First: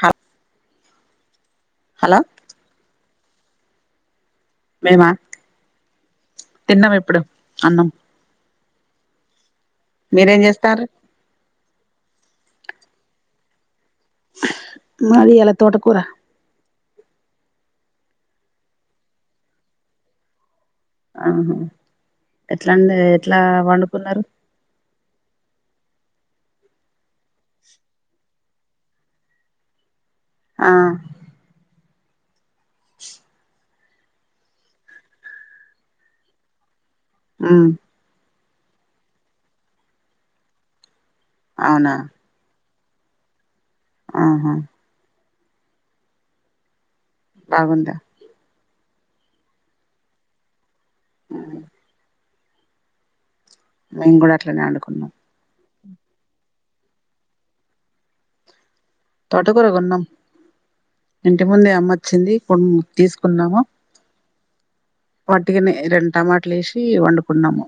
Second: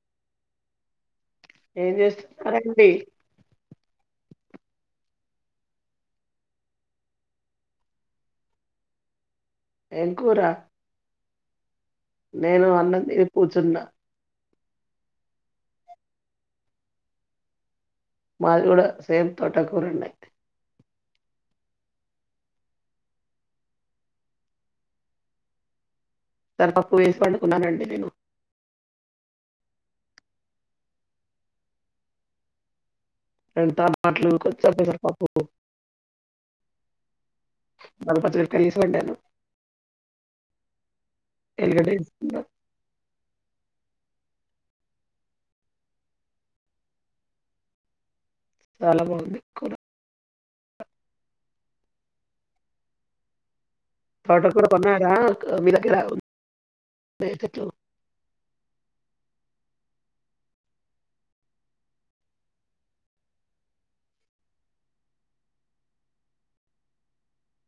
హ ఏం హలో చేస్తున్నారండి మేమా తిన్నాం ఇప్పుడు అన్నం ఏం మీరేం కూర? చేస్తారు నేను అన్నం తిని కూర్చున్నా మాది ఇవ్వల తోట కూర మాది కూడా సేమ్ తోటకూరనే ఆహా ఎట్లాండి ఎట్లా వండుకున్నారు. తరపకు వేసి పండుకున్నానండి నేను ఆ [inaudible] పప్పు ఉమ్ కర్రీస్ వండాను అవునా ఎల్లిగడ్డసి ఆహా బాగుందా చాల బాగుంది కూర అ కూడా తోట అట్లనే కూర వండుకున్నాం కొన్నారా లే [unintelligible] తోట కూర కొన్నాం ఇంటి ముందే అమ్మచ్చింది ఇప్పుడు తీసుకున్నాము. వట్టిగానే రెండు టమాటలు వేసి వండుకున్నాము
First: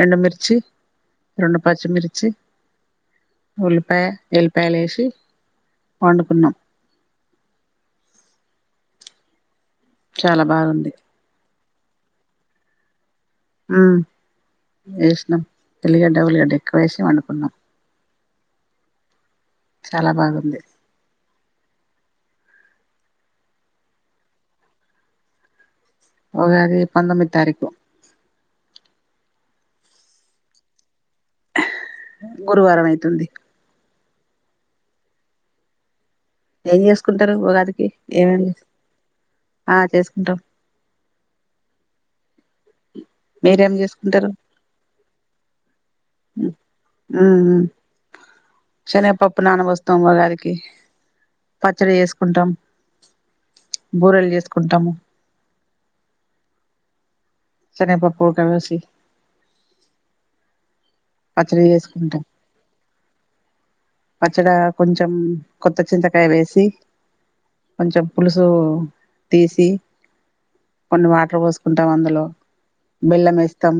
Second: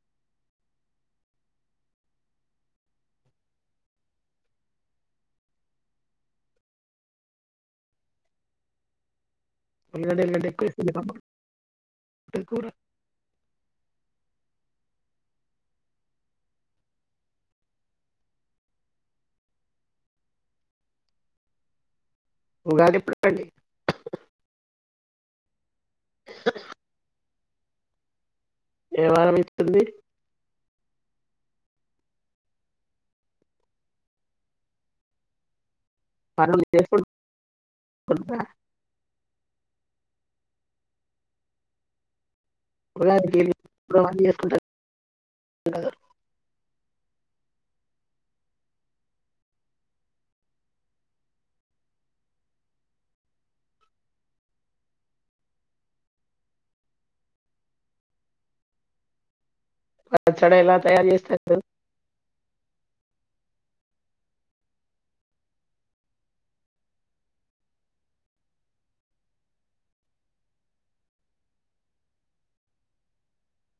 రెండు మిర్చి రెండు పచ్చ మిరిచి ఉల్లిపాయ ఏలిపాయలు లేసి వండుకున్నాం ఉల్లిగడ్డ చాలా ఎల్లిగడ్డ ఎక్కువ బాగుంది ఇతుందు కూర వేసినాం ఎలిగడ్డ ఉలిగడ్డ ఎక్కువ వేసినం అండు కున్నాం చాలా బాగుంది ఉగాది ఎప్పుడు అండి. ఉగాది పంతొమ్మిది తారీ ఏ వారం వస్తుంది గురువారం అయితుంది పనులు ఏం చేసుకుంటారు ఉగాదికి ఏమేం చేసుకుంటున్నారా? ఆ చేసుకుంటాం ఉగాదికి మీరేం ఇప్పుడు అన్ని చేసుకుంటారు ఉమ్ మ్మ్ శనగపప్పు నాన పోస్తాం ఉగాది కి పచ్చడి చేసుకుంటాం బూరెలు చేసుకుంటాము శనగపప్పు ఉడకపోసి పచ్చడ ఇలా [inaudible] పచ్చడి చేసుకుంటాం పచ్చడా కొంచెం కొత్త చింతకాయ వేసి కొంచెం పులుసు తీసి కొన్ని వాటర్ పోసుకుంటాం అందులో బెల్లం వేస్తాం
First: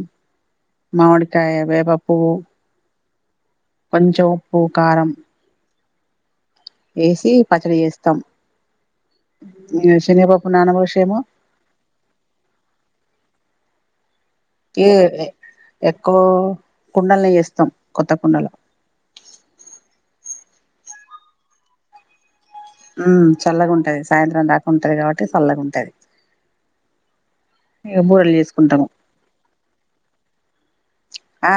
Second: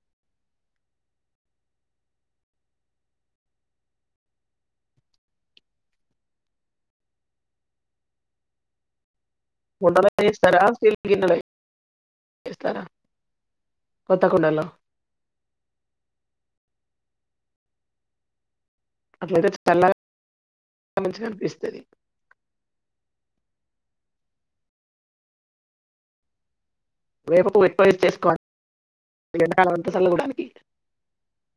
మామిడికాయ వేపపువ్వు కొంచెం ఉప్పు కారం వేసి పచ్చడి చేస్తాం కుండలో శనగ పప్పు చేస్తారా? స్టీల్ ననబోసేము గిన్నెలో చేస్తారా? కొత్త కుండలో ఈ ఎక్కువ కుండల్నే చేస్తాం కొత్త కుండల అట్లయితే చల్లగా మంచిగనిపిస్తది ఉ చల్లగుంటది సాయంత్రం దాకా ఉంటది కాబట్టి చల్లగుంటది వేప పువ్వు ఎక్కవ వేసి చేసుకోవండి చేసుకుంటాము ఈ ఎండాకాలమంతా సల్లగా ఉంటది. ఆ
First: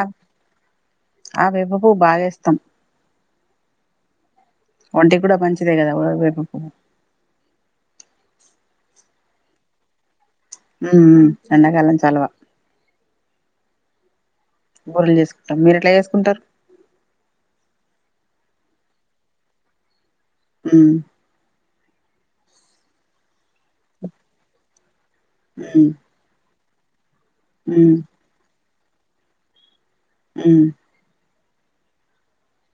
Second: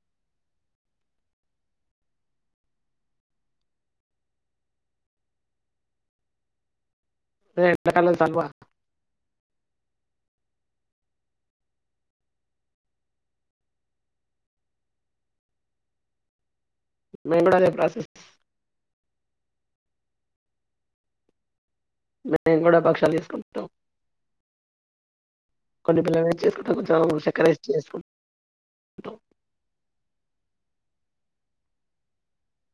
ఆ వేప పువ్వు బాగా వేస్తాం. ఒంటికి కూడా మంచిదే కదా ఒ వేరేపువ్వు రేయ్ పగలు తల్వ ఊ ఊ ఎండ కాలం చలవా బూరెలు చేసుకుంటం మీరు ఎట్లా చేసుకుంటారు నేన్ కూడా అదే ప్రాసెస్ ఊ మేము కూడా పక్షాలు చేసుకుంటం ఉమ్ కొన్ని పిల్లలు చేసుకు నాకు జలుబు చెక్కెర ఏసి ఇట్ల ఉమ్ చేసుకుంటం ఊ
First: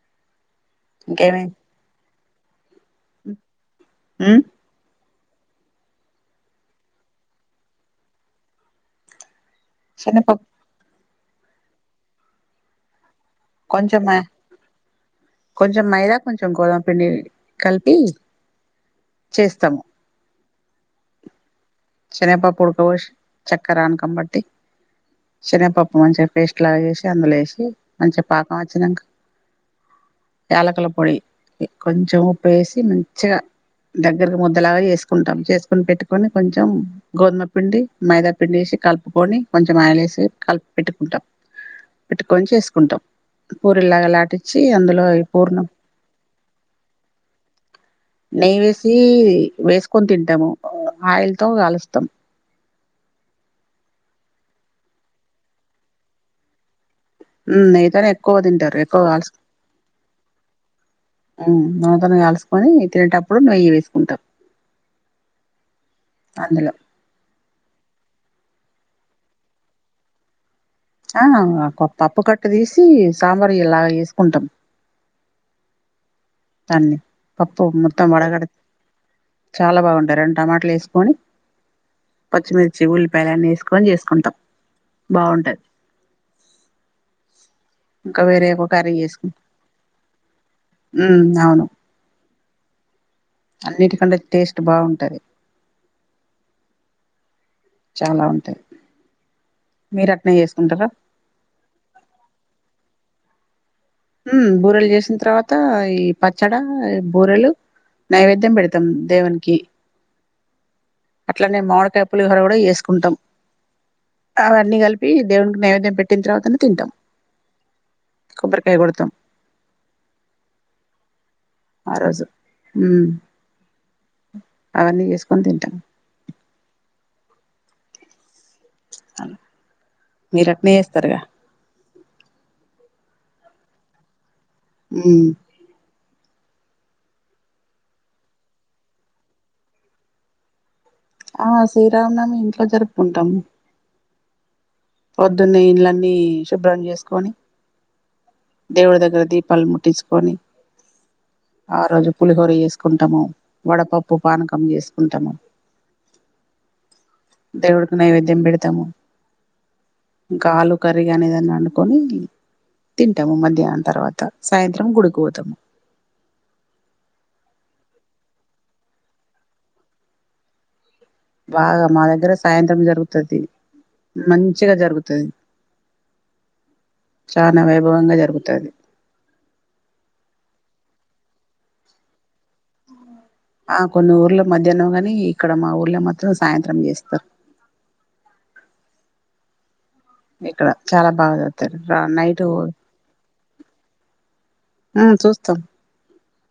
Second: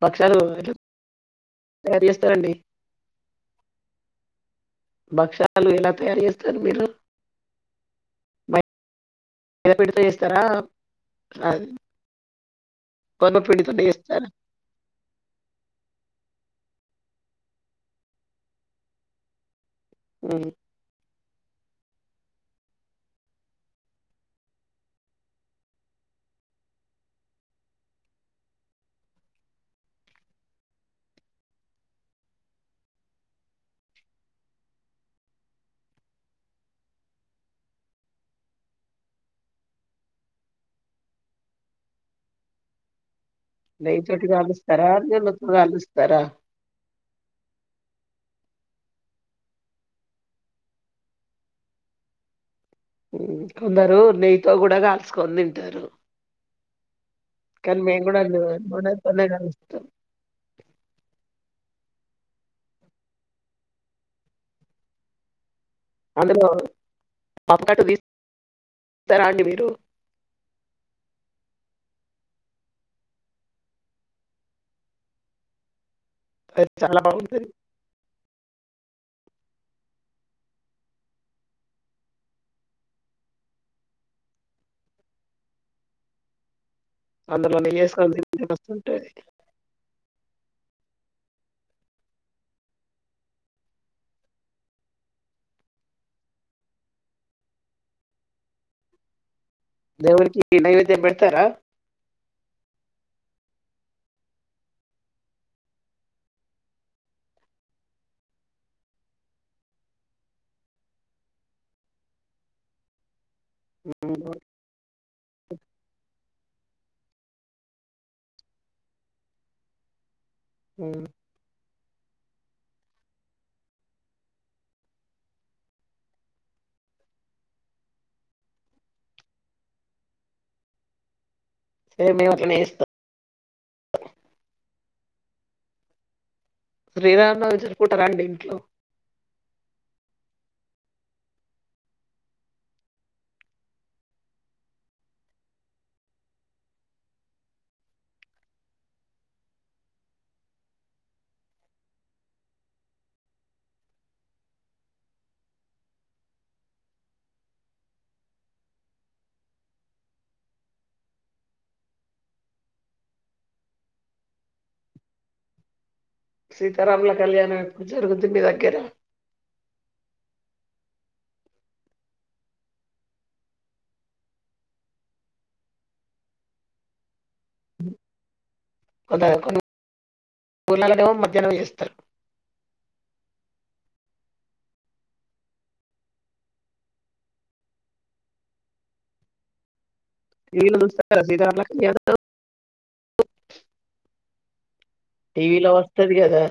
బక్షాలు మీరు ఇంకేమీ తరిగేస్తా అండీ ఉ భక్షలు ఎలా తయారు చేస్తారు మీరు బ శనగ పిడితో చేస్తారా శనగపప్పు అది కొంచమ కొంచం మైదా కొంచెం గోదం పిండి కలిపి చేస్తము ఊ శనగ పప్పు ఉడక బోషి చక్కర అనకం బట్టి శనగపప్పు మంచిగా పేస్ట్ లాగ వేసి అందులో వేసి మంచిగా పాకం వచ్చినాక యాలకుల పొడి కొంచము ఉప్పు వేసి మంచిగా దగ్గరకి ముద్దలాగా చేసుకుంటాం చేసుకుని పెట్టుకొని కొంచెం కొంచెం గోధుమ పిండి మైదా పిండి వేసి కలుపుకొని కొంచెం ఆయలేేసి కలిపి పెట్టుకుంటాం పెట్టుకొని చేసుకుంటాం నెయ్యి పూరిలాగా తోటి లాటించి కాలుస్తారా అందులో ఈ జొన్నతో పూర్ణం కాలుస్తారా నెయ్య వేసి వేసుకొని తింటాము ఆయిల్ తో కాలుస్తాం ఊ కొందరు నెయ్యితో కూడా కాల్చుకొని తింటరు ఊ నెయ్యితోని ఎక్కువ తింటరు ఎక్కువ నూనెతోనే కాల్స్ కాలుస్తాం ఊ ఆ దాని కాల్సుకొని తినేటప్పుడు నెయ్యి వేసుకుంటరు అందులో పపకట్టు తీస్తారా అండి మీరు ఆ పప్పు కట్ట తీసి సాంబారు ఇలా తీసుకుంటాం అది తన్నీ చాలా బాగుంటది. పప్పు మొత్తం వడగడి చాలా బాగుంటయ్ రెండు టమాటలు వేసుకొని పచ్చిమిర్చి ఉల్లిపాయలు అన్నీ వేసుకొని చేసుకుంటాం బాగుంటది అందులో నెయ్యేసుకొని ఇంకా తింటే వేరే ఎగ్ కర్రీ మస్తుంటది. చేసుకుంటాం ఊ అవును అన్నిటి కంటే టేస్ట్ బాగుంటది చాలా ఉంటాయి మీర అట్నే దేవుడికి చేసుకుంటర నైవేద్యం పెడతారా? ఊ బూరెలు చేసిన తర్వాత ఈ పచ్చడా బూరెలు నైవేద్యం పెడతాం దేవున్కి అట్లనే మామిడికాయ పులిహోర కూడా చేసుకుంటాం హ్మ్. అవన్నీ కలిపి దేవునికి నైవేద్యం పెట్టిన తర్వాత తింటాం కొబ్బరికాయ కొడతాం ఉ ఆ రోజు ఉ అవన్నీ చేసుకొని తింటాం మీరు అట్నే చేస్తారుగా ఏ మేము అట్లనే చేస్తాం ఉ శ్రీరామనావమి జరుకుంటార అండి ఇంట్లో ఆ శ్రీరామనమి ఇంట్లో జరుపుకుంటాము పొద్దునే ఇండ్లు అన్నీ శుభ్రం చేసుకొని దేవుడి దగ్గర దీపాలు ముట్టించుకొని ఆ రోజు పులిహోర చేసుకుంటాము వడపప్పు పానకం చేసుకుంటాము దేవుడుకు నైవేద్యం పెడతాము ఇంకా ఆలు కర్రీ గానీ ఏదన్నా అండుకొని తింటాము మధ్యాహ్నం తర్వాత సాయంత్రం గుడి కు పోతాము సీతారాముల కళ్యాణం ఎప్పుడు జరుగుంది మీ దగ్గర బాగా మా దగ్గర సాయంత్రం జరుగుతది మంచిగా జరుగుతది చానా వైభవంగా జరుగుతది కొంత కొన్ని ఊర్లల్ల నేమో మధ్యాహ్నం చేస్తారు ఆ కొన్ని ఊర్ల మధ్యాహ్నం కాని ఇక్కడ మా ఊర్లో మాత్రం సాయంత్రం చేస్తారు ఇక్కడ టీవీలో చాలా చూస్తారా బాగా సీతారాముల జరుపుతారు రా కళ్యాణం? నైట్ చూస్తాం టీవీ లో వస్తతి కదా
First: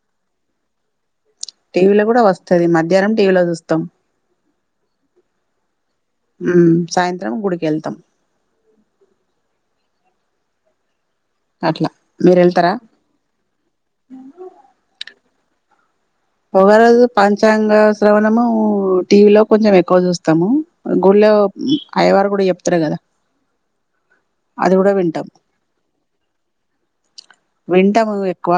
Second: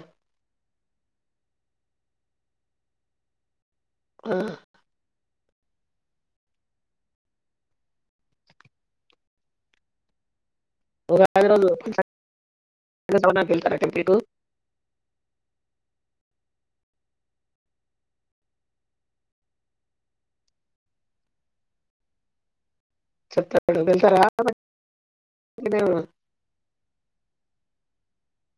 టీవీ లో కూడా వస్తది మధ్యాహ్నం టీవీలో చూస్తాం ఆ ఉ సాయంత్రం గుడికి వెళ్తాం ఉగాది రోజు అట్లా పంచాంగ మీరు వెళ్తారా శ్రవణ నికి వెళ్ళతారా టెంపుల్ కు ఉగాది రోజు పంచాంగ శ్రవణము టీవీ లో కొంచెం ఎక్కువ చూస్తాము గుళ్ళే కో అయ్యవారు కూడా చెప్తారు కదా చెత్తబడు వెళ్ళతారా మరి అది కూడా వింటాం ఇదేవు వింటము ఎక్కువ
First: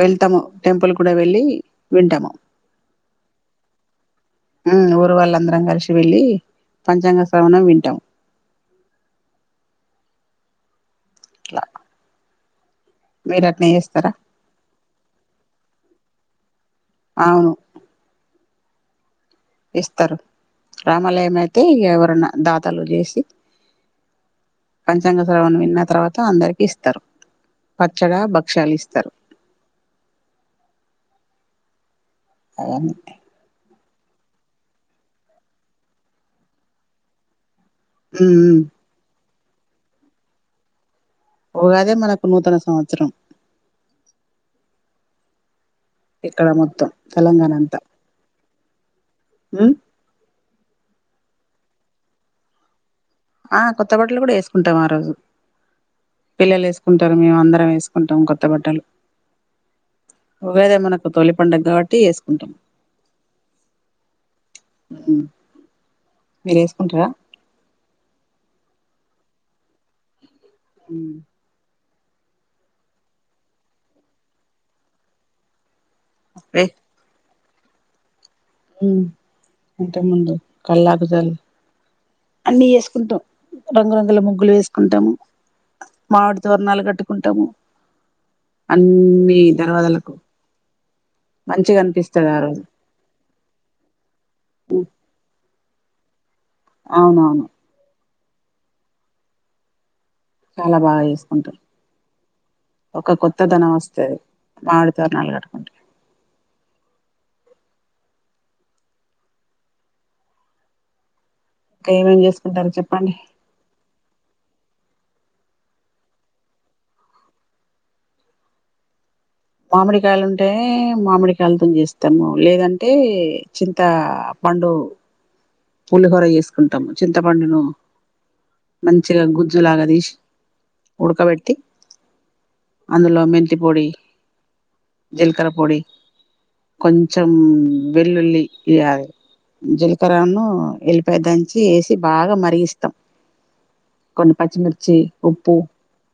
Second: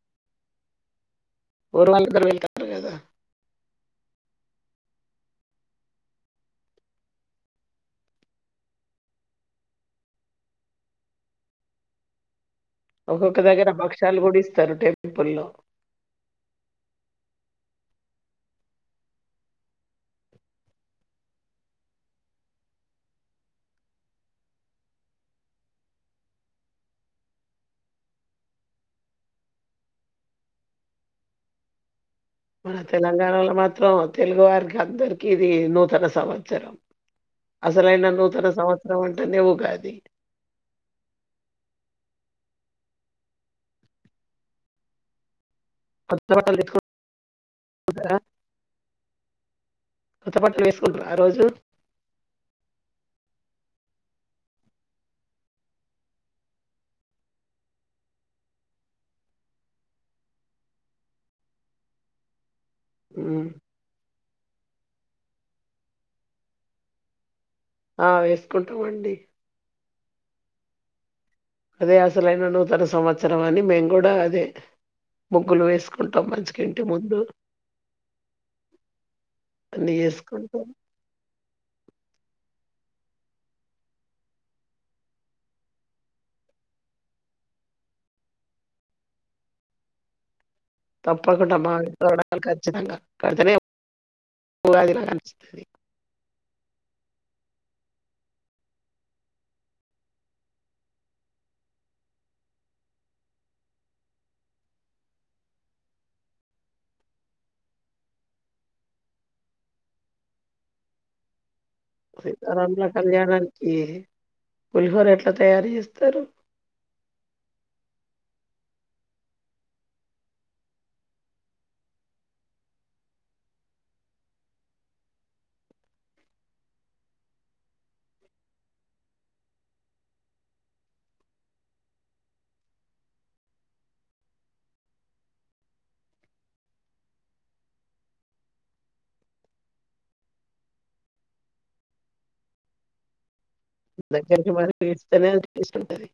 వెళ్తాము టెంపుల్ కూడా వెళ్ళి ఊరు వాళ్ళందరూ వింటాము వెళ్తారు కదా! ఉ ఊరు వాళ్ళందరం కలిసి వెళ్ళి పంచాంగ శ్రవణం వింటాం ఇలా ఒక్కొక్క దగ్గర భక్ష్యాలు కూడా ఇస్తారు టెంపుల్లో అవును ఇస్తారు రామాలయం అయితే ఎవరన్నా దాతలు చేసి పంచాంగ శ్రవణం విన్న తర్వాత అందరికి ఇస్తారు పచ్చడ భక్ష్యాలు ఇస్తారు మన అవన్నీ తెలంగాణలో మాత్ సో తెలుగు వారికి అందరికి ఇది నూతన సంవత్సరం అసలు అయిన నూతన ఉమ్ సంవత్సరం అంటే నే ఉగాది ఉగాదె మనకు నూతన సంవత్సరం కొత్త ఇక్కడ బట్టలు మొత్తం తెచ్చుకుంటారా? తెలంగాణ అంతా ఉ కొత్త బట్టలు వేసుకుంటార ఆ రోజు ఆ కొత్త బట్టలు కూడా వేసుకుంటాం ఆ రోజు పిల్లలు వేసుకుంటారు మేము అందరం వేసుకుంటాము కొత్త బట్టలు ఉగాదె మనకు తొలి పండుగ కాబట్టి వేసుకుంటాం ఉ ఊ మీరు వేసుకుంటారా ఆ వేసుకుంటాండి ఉహు అదే అసలైన నూతన సంవత్సరం అని మేము కూడా అదే ముగ్గులు వేసు వేసుకుంటాం మంచిగా ఇంటి ముందు హు అన్నీ ఇంటి ముందు చేసుకుంటాం. కళ్ళపి జల్లి అన్నీ వేసుకుంటాము రంగురంగుల ముగ్గులు వేసుకుంటాము మామిడి తోరణాలు కట్టుకుంటాము అన్ని దర్వాదలకు తప్పకుండా [inaudible] కచిన అది ఇలా దంచి అవునవును చాలా బాగా వేసుకుంటాం ఒక కొత్తదనం వస్తేది మామిడితోరుణలగట్టుకుంటే ఇంకా ఏమేం చేసుకుంటారు అదంట్ల చెప్పండి కళ్యాణానికి పులిహోర ఎట్లా తయారు చేస్తారు మామిడికాయలు ఉంటే మామిడికాయలతోని చేస్తాము లేదంటే చింత పండు పులిహోర చేసుకుంటాము చింతపండును మంచిగా గుజ్జులాగా తీసి ఉడకబెట్టి అందులో మెంతి పొడి జీలకర్ర పొడి కొంచెం వెల్లుల్లి ఇగ జీలకర ఉన్న వెళ్ళిపోయ దంచి వేసి బాగా మరిగిస్తాం కొన్ని దగ్గరికి మరి పచ్చిమిర్చి ఇస్తేనే ఉప్పు టేస్ట్ ఉంటది.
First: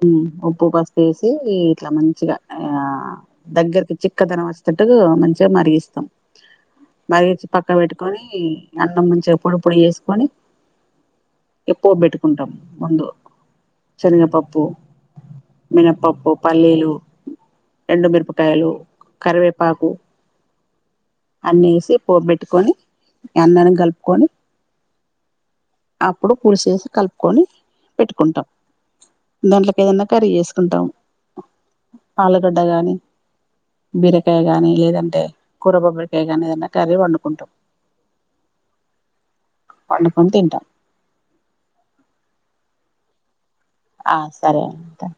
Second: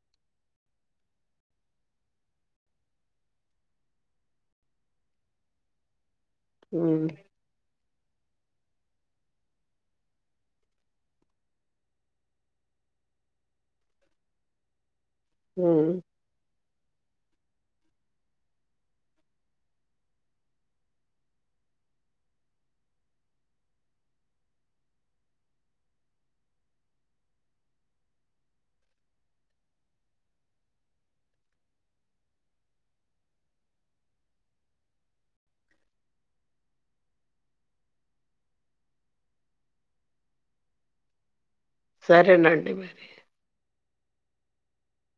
హు ఉప్పు పసుపు వేసి ఇట్లా మంచిగా ఆ దగ్గరకి చిక్కదనం వచ్చేట్టు మ సే మరిగిస్తాం ఊ మరిగించి పక్క పెట్టుకొని అన్నం మంచిగా పొడి పొడి చేసుకొని ఇగ పోపుపెట్టుకుంటాం ముందు శనగ పప్పు హ్మ్. మినపప్పు పల్లీలు రెండు మిరపకాయలు కరివేపాకు అన్నేసి పోబెట్టుకొని అన్ననం కి కలుపుకొని అప్పుడు పులుసు ఏసి కలుపుకొని పెట్టుకుంటాం దాంట్లకి ఏదన్నా కర్రీ చేసుకుంటాం ఆలుగడ్డ గాని బీరకాయ గానీ లేదంటే కూర బొబ్బరికాయ గానీ ఏదన్నా కర్రీ వండుుకుంటాం వండుకొని తింటా సరేనండి మరి ఆ సరే ఉంటాను